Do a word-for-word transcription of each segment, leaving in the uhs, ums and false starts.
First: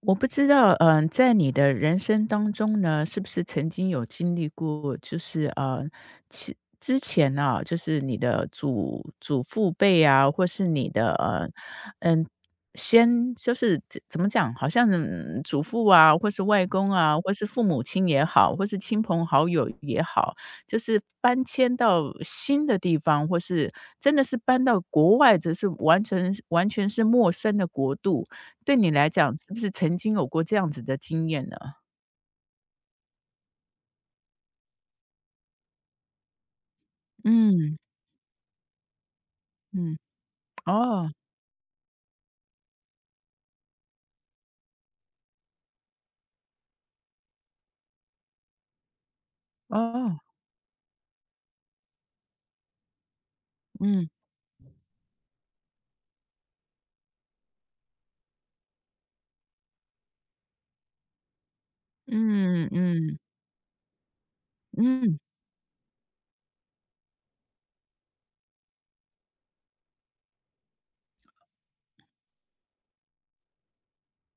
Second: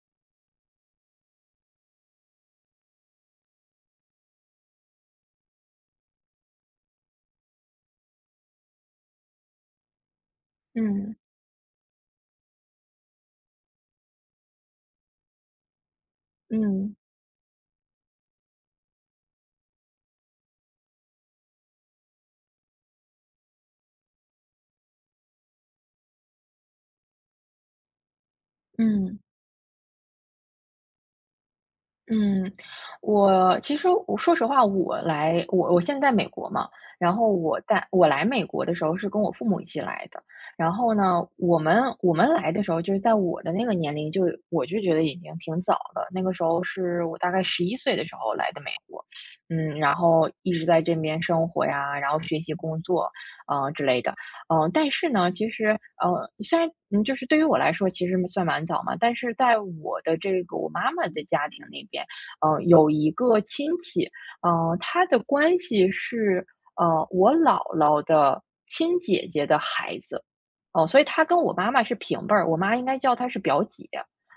我不知道，嗯、在你的人生当中呢，是不是曾经有经历过，就是呃，其之前呢、啊，就是你的祖祖父辈啊，或是你的嗯呃，嗯，先就是怎怎么讲，好像嗯祖父啊，或是外公嗯啊，或是父母亲也好，或是亲朋好友也好，就是搬迁到新的地方，或是真的是搬到国外，只是完全完全是陌生的国度。对你来嗯讲，是不是曾经有过这样子的经验呢？嗯，我其实我说实话，我来我我现在在美国嘛。然后我嗯，在我来美国的时候是跟我父母一起嗯，来的。然后哦，呢，我们我们来的时候就是在我的那个年龄，就，我就觉得已经挺早了。那个时候是我大概十一岁的时候来的美国。嗯，然哦，后一直在这边生活呀，然后学习工作，啊之类嗯，的。嗯，呃但是呢，其实呃，虽然嗯，就是对于我来说其实算蛮早嘛，但是在我的这个我妈妈的家庭那边，呃，嗯，有一嗯，个亲戚。呃，他嗯，的关系是呃我姥姥的亲姐姐的孩子。哦，所以他跟我妈妈是平辈儿，我妈应该叫他是表姐。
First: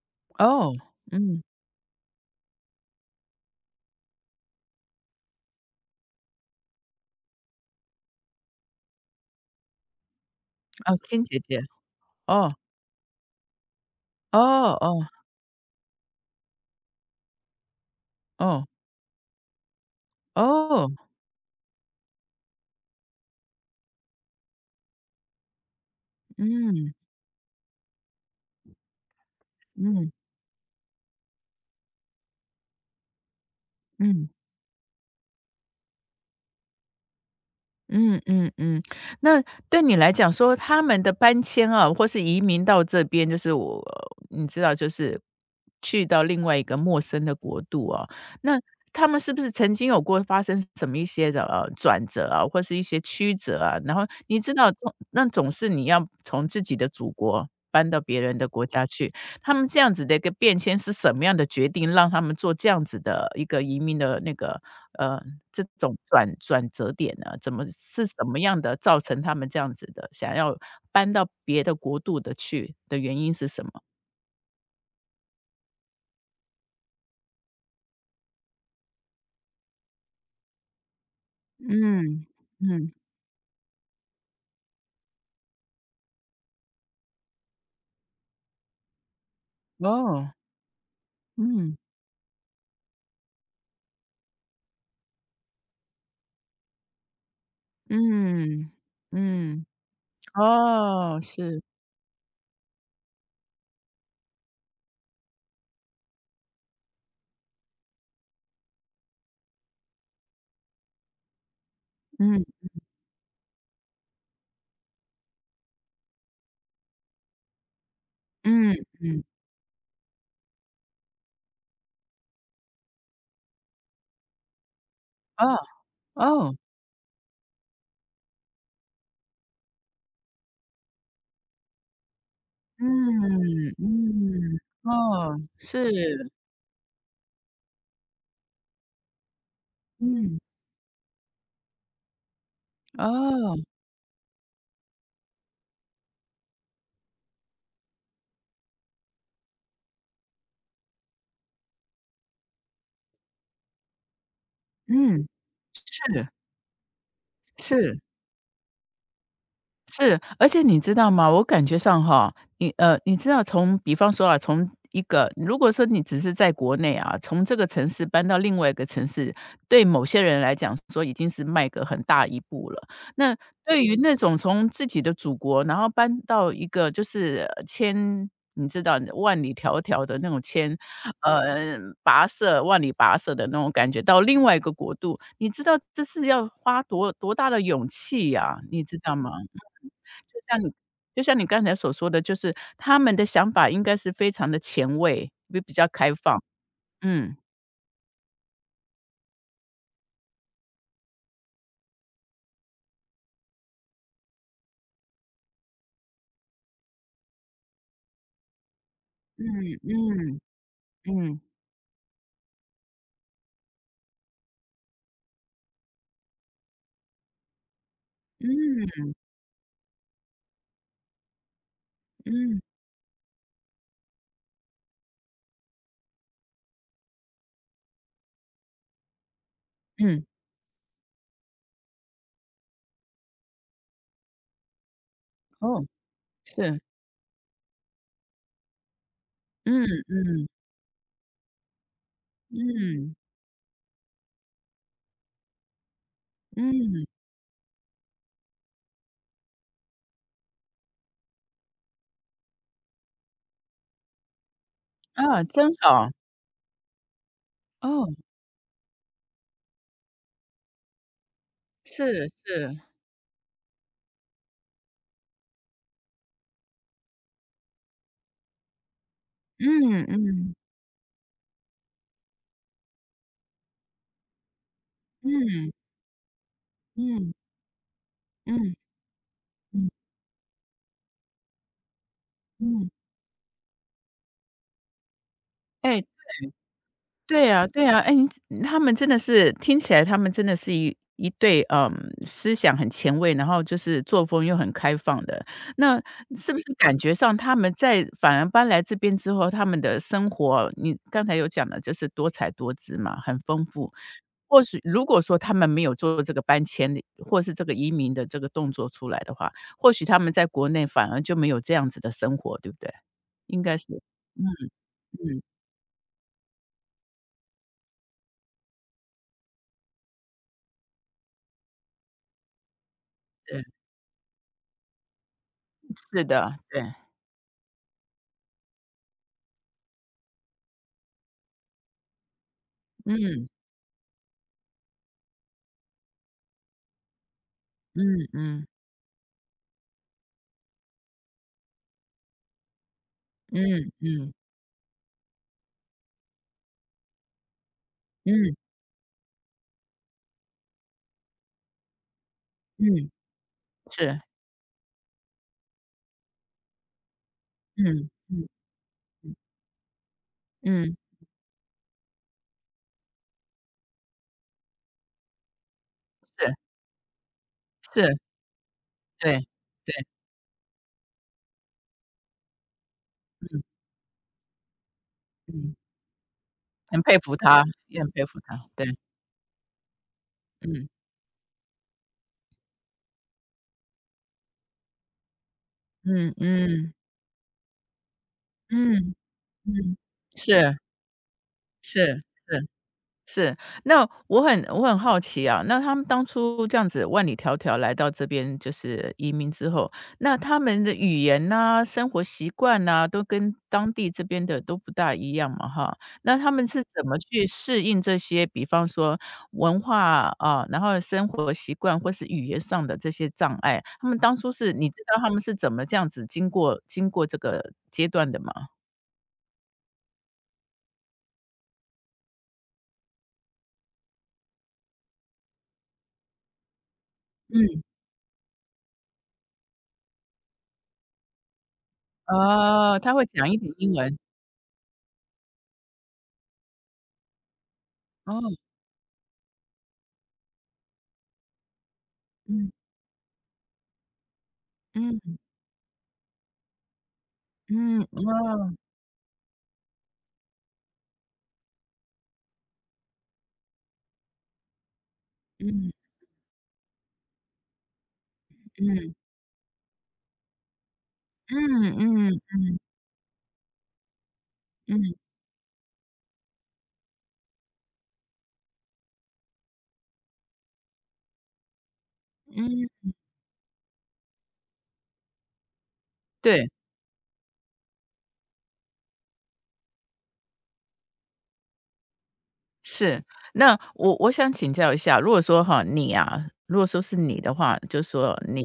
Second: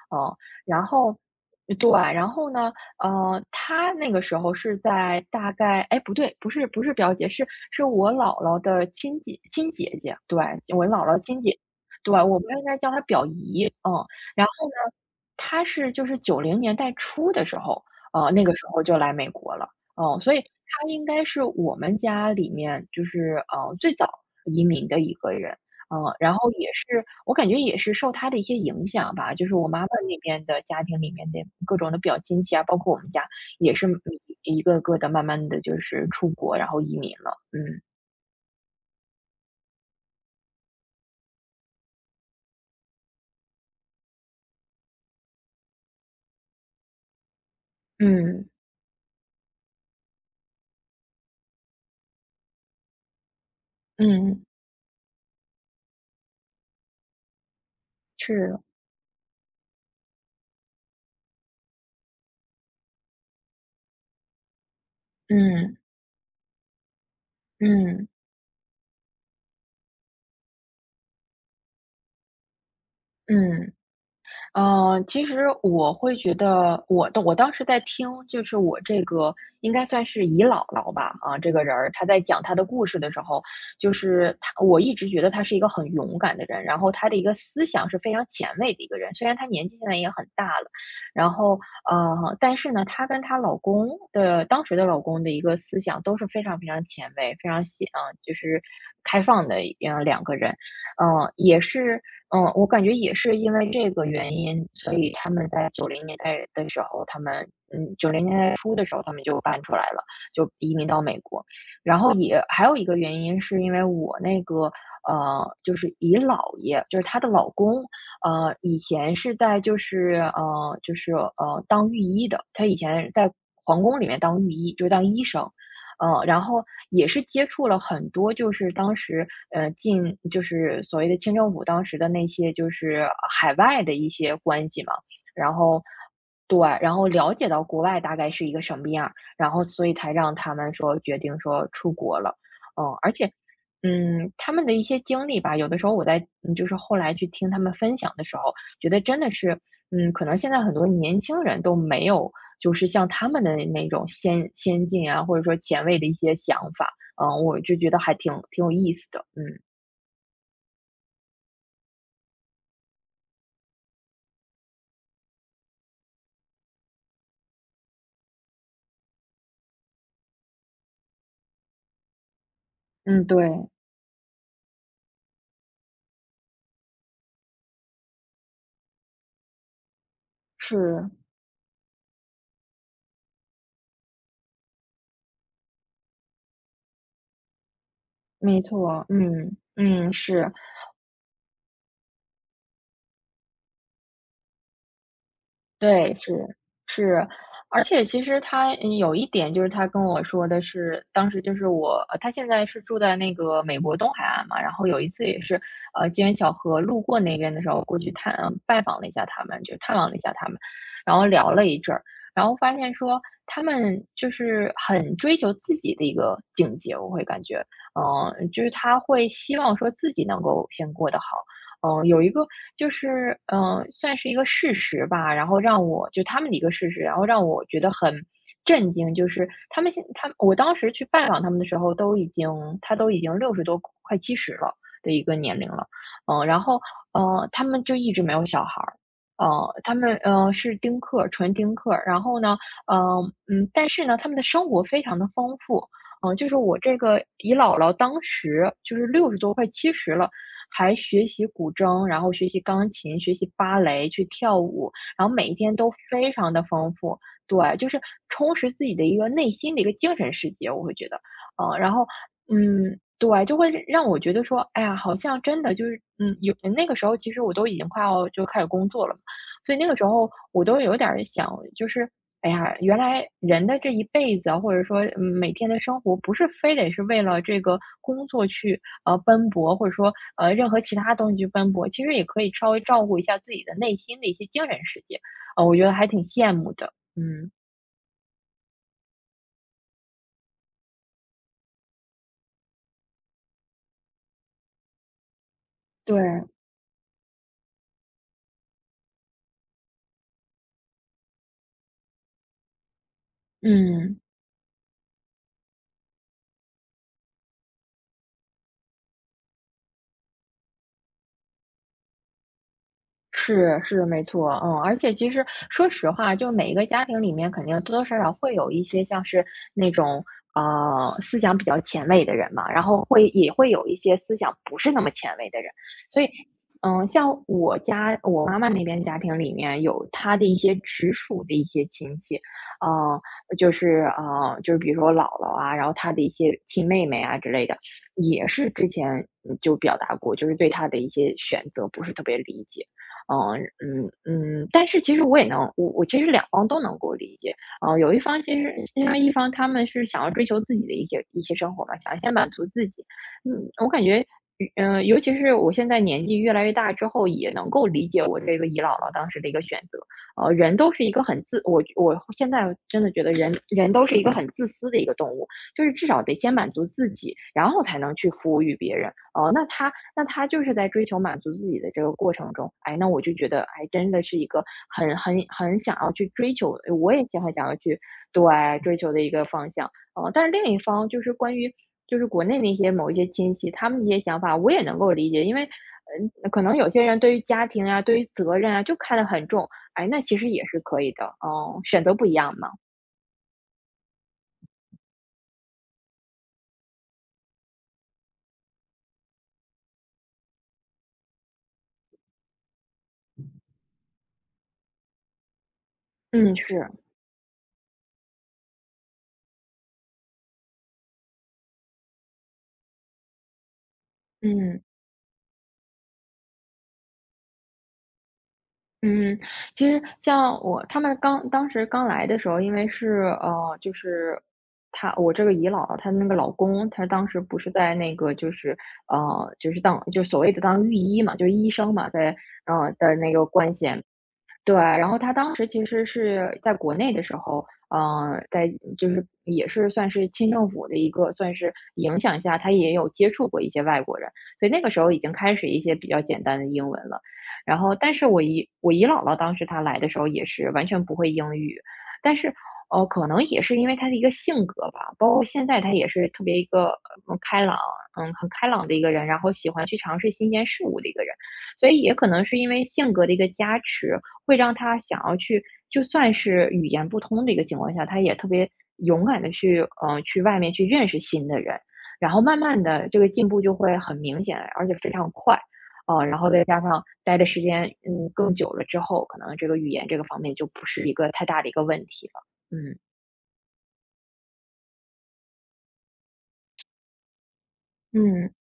哦，哦，然后嗯，对。然后呢，呃，她那个时候是在大概，哎，不对，不是不是表姐，是是我姥姥的亲姐亲姐姐。对，我哦，姥姥亲姐亲姐，姐，对，我们哦，应该叫她表姨。嗯。哦，然后呢，哦，她是就是九零年代初的时候，呃，那个哦，时候就来美国了。嗯，所以她哦，应该是我们家里面就是，呃，最早移民的一个人。嗯，然后也嗯，是我感觉也是受他的一些影响吧，就是我妈妈嗯，那边的家庭里面的各种的表亲戚啊，包括我们家也是嗯。一一个个的慢慢的就是出国，然后移民了。嗯。嗯嗯嗯，那对你来讲说，他们的搬迁啊，或是移民到这边，就是我你知道，就是去到另外一个陌生的国度啊，嗯，那他们是不是曾经有过发生什么一些的呃转折啊，或是一些曲折啊？然后你嗯，知道，那总是你要从自己的祖国搬到别人的是，国家去，他们这样子的一个变迁是什么样的决定，让他们做这样子的一个移民的那个，呃，这嗯，种转转折点呢？怎么是嗯，什么样的造成他们这样子的，想要搬到别的国度的去的原因是什么？嗯。呃，其实我会觉得，我的我当时在听，就是我这个应该算是姨姥姥吧。啊，这个人儿她在嗯，讲她的故嗯。事的时候，就是她，我一直觉得她是一个很勇敢的人。然后她的一个思想是非常前卫的一个人，虽然她年纪现在也很哦，大了。然后嗯。呃，但是呢，她跟她老公的当时的老公的一个思想都是非常非常前卫，非常喜，啊，就是嗯，开放的。嗯。呃，两个人，哦，呃，也是。是嗯，我感觉也是因为这个原因，所以他们在九零年代的时候，他们念书的时候，他们就搬出来了，就移民到美国。然后也嗯，还有一个原因是因为我那个呃，就是姨姥爷，就是她的老公。呃，嗯，以前嗯。是在就是呃就是呃当御医的，他以前在皇宫里面当御医，就是当医生。哦，呃，然哦。后也是接触了很多，就是当时呃进就是所谓的清政府当时的那些就是海嗯，外的一些嗯。关系嘛。哦，然后是，对，然后了解到国外大概是一个什么样儿，然后所以才让嗯。他们说决定说出国了。嗯，而且，哦。嗯，他们的一些经历吧，有的时候我在嗯就是后来去听他们分享的时候，觉得真的是，嗯，可能现在很多年轻人都没有就是像他们的那种先先进啊，嗯。或者说前卫的一是。些想法。嗯，我就觉是，得还挺挺有意思的。嗯是，而且你知道吗？我感觉上哈，你呃，你知道从比方说啊，从一个如果说你只是在国内啊，从这个城市搬到另外一个城市，对某些人来讲说已经是迈个很大一步了。嗯，那对，对于那种从自己的祖国，然后搬到一个就是呃千你知道万里迢迢的那种千是，呃跋涉万里跋涉的那种感觉，到另外一个国度，你知道这是要花多多大的勇气呀、没你知错，道吗？嗯嗯是，像你就像你刚才所说的，就是他们的想法应该是非常的前卫，比比较开对，是放。是。嗯，而且其实他嗯有一点就是他跟我说的是，当时就是我，呃他现在是住在那个美国东海岸嘛。然后有一次也是，呃，机缘巧合路过那边的时候，过去探拜访了一下嗯他们，就探望了一下嗯他们。然后嗯，聊了一阵儿，然后发现说他们就是很追求自己的一个境界，我会感觉，嗯，就是他嗯会希望说自己能够先过得好。嗯，有一个嗯就是，嗯，算是一个事实吧，然后让我就他们的一个事实，然后让我觉得很震惊。就是他们现嗯，他我当时去拜访他们的时候，都已经他都已经六十多快七十了的一个年龄哦，了。嗯，然是，后，嗯，他们就一直没有小孩儿。呃，嗯他们，嗯呃，是丁克，纯丁克。然后呢，嗯嗯嗯，但是呢，他们的生活非常的丰富。嗯，就是我这嗯，个姨姥姥当时就是六十多快七十了，还学习古筝，然后学习钢琴，学习芭蕾，去跳舞，然后啊，每一真天都好，非常的丰富。对，就是哦，充实自己的一个内心的一个精神世界，我会觉得。呃，然后，是是，嗯，对，就会让我觉得说，哎呀，好像真的就是，嗯，有那个时候其实我都已经快要就开始工作了嘛。所以那个嗯时候嗯我都有点儿想，就是，哎呀，原来人的这一辈子啊，或者说，嗯，每天嗯的生活不是非得是为嗯了这个工作嗯去呃，奔波，或嗯者说，呃，任何其他东西去奔波。其实也可以稍微嗯，照顾一下自己的内心的一些精神世界。呃，我觉得哎。还挺羡慕的。对嗯。啊，对啊，哎，你他们真的是听起来他们真的是一一对，嗯，思想很前卫，然后就是作风又很开放的。那对。是不是感觉上他们在反而搬来这边之后，他们的生活，你刚才有讲的就是多彩多姿嘛，很丰富。嗯。或许如果说他们没有做这个搬迁的，或是这个移民的这个动作出来的话，或许他们在国内反而就没有这样子的生活，对不对？应该是是，是，没嗯，错，嗯，而且其嗯，实说实话，就每一个家庭里面，肯定多多少少会有一些像是那种呃思想比较前卫的人嘛，然后会也对，会有一些思想不是那么前卫的人。所是以，的，对，嗯，像我家我妈妈那边家庭里面有她的一些直属的一些亲戚。嗯，嗯。就是呃，就是比如说我姥姥啊，然后她的一些亲妹妹啊之类的，嗯也嗯是之前嗯就表达过，就是对她的一些选择不是特别理解。嗯嗯嗯嗯嗯，但是其实我也能我我其实两方都能够理解。呃，有一方嗯其实因为一方他们是想要追求自己的一些一些生活嘛，想先满足自己。嗯，嗯，我感是，觉，嗯，呃尤其是我现在年纪越来越大之后，也能够理嗯解我嗯这个姨姥姥当时的一个选择。呃，人都嗯，是一个很自我我现在真的觉得人人都是一个很自私的一个动物，就是至少得先是满足自己，然后才能是，去服务于别人。对哦，那对，他那他就是在追求满足自己的这个过程中，哎，那我就觉嗯得，哎，真的是一个很很嗯，很想要去追求，很我佩也服是很他，想要也去很佩服对他，对，追求的一个方向。哦，但是另一嗯方就是关于就是国内那些某一些亲戚，他们的一些想法，我也能够理解。因为嗯，嗯可能有嗯些人对于家庭啊，对于责任啊，就嗯看得很重。嗯，哎，那其实也是是可以的。哦，选择是不一样是。嘛。是，那我很我很好奇啊，那他们当初这样子万里迢迢来到这边，就是移民之后，那他们的语言呐、生活习惯呐、都跟当地这边的都不大一样嘛，哈。那他嗯，们是是，怎么去适应这些，比方说文化啊，然后生活习惯或是语言上的这些障碍？他们当初是嗯。你知道他们是怎么这样子经过经过这个阶段的吗？嗯，其实像我他们刚当时刚来的时候，因为是呃，就是他我这个姨姥姥她那个老公，他当时不是嗯。在那个就是呃，就是当就所谓的当御医嘛，就是医生嘛，在呃哦，他的会那个讲一点关系。英文，对，然后他当时其实是在国内的时候，嗯呃，哦。在就是也是算是清政府的一个算是影响下，他嗯也有接触过一些外国人，所以那个时候已经嗯。开始一些比较简单的英文了。然后，嗯，但是我姨哦，我姨姥姥当时她来的时候也是完全不会英语。但是呃，可能也是因为她的一个性格吧，包括现在嗯她也是特别一个嗯开朗，嗯很开朗的一个嗯人，然后喜欢去尝试新鲜事物的一个人。嗯所以也可能是嗯因为性格的一个加持，会让他嗯想要去就算是语言不通的一个情况下，他也特别勇敢的去，呃，去外面去认识新的人。然后慢嗯，慢的这个进步就会很明显，而且非常快。呃，然后再对，加上待的时间，嗯，更久了之后，可能这个语言这个方面就不是一个太大的一个问题了。嗯，是。那我我想请教一下，如果说哈，你啊，如果说是你的话，就说嗯，你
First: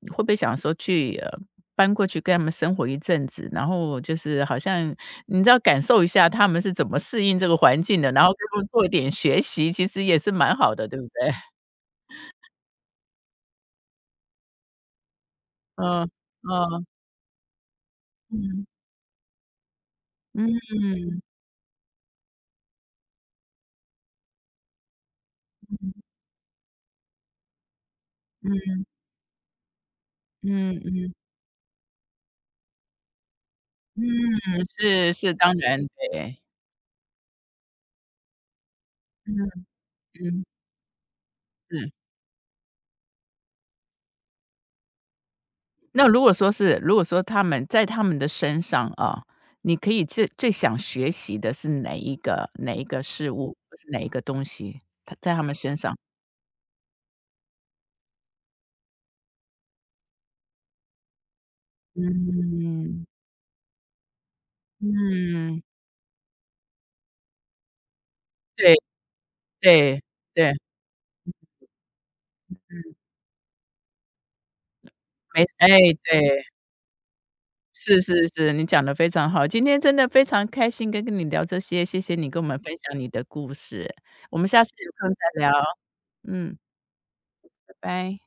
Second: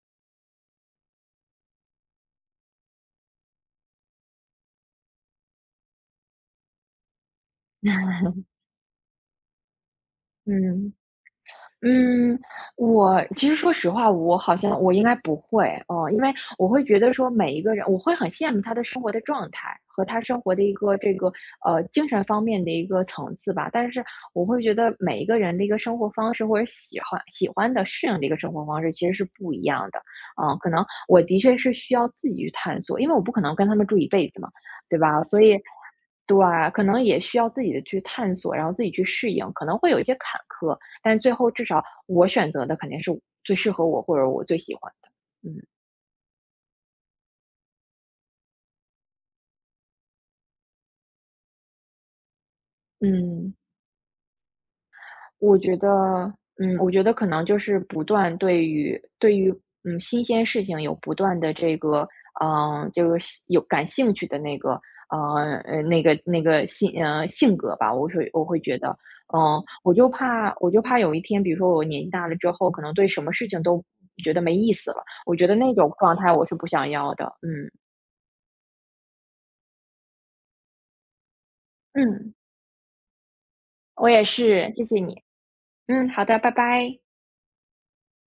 你会不会想说去，呃，搬过去跟他们生活一阵子，然后就是好像你知道感受一下他们是怎么适应这个环境的，然后跟他们做一点学习，其实也是蛮好的，嗯。对不对？嗯，我其实说实话，我好像我应该不会哦。嗯因为我会嗯觉得说每一个人，我会很羡慕嗯他的生活的状态和他生活的一嗯个这个呃精神方面的一个层次吧。但是我会觉得每一个人的一个生活方式或者喜欢喜欢的适应的一个生活嗯方式其实是不一样的。嗯，可嗯能嗯我的确是需要自己去探索，因为我不可能跟他们住嗯，一辈子嘛。对是吧？是，所当以。然，对。对，可能也需要自己的去探索，然后自己去适嗯应，可能会有一些坎嗯，坷，但最后至少嗯，我选择的肯定是最适合我或者我最喜欢的。嗯。那如果说是如果说他们在他们的身上啊，你可以最最想学习的是哪一个哪一个事嗯。物，或是哪一个东西？他在他们我身觉上。得嗯，我觉得可能就是不断对于对于，嗯，新鲜事情有不断的这个嗯，呃这嗯，个兴有感兴趣的那个呃，嗯，呃，那个那个性呃，性格吧。我会我会对觉得，嗯，我对就对，怕我就怕有一天，比如说我年纪大了之后，可能对什么事情都觉得没意思了。我没觉得哎，那种状态对，我是不想要的。嗯。是是是，你讲的非常好。今天真的非常开心跟跟你聊这些，谢谢你嗯。跟我们分享你的故事，我也我们下次是，谢有谢空你。再聊。嗯，好的，拜嗯，拜。拜拜。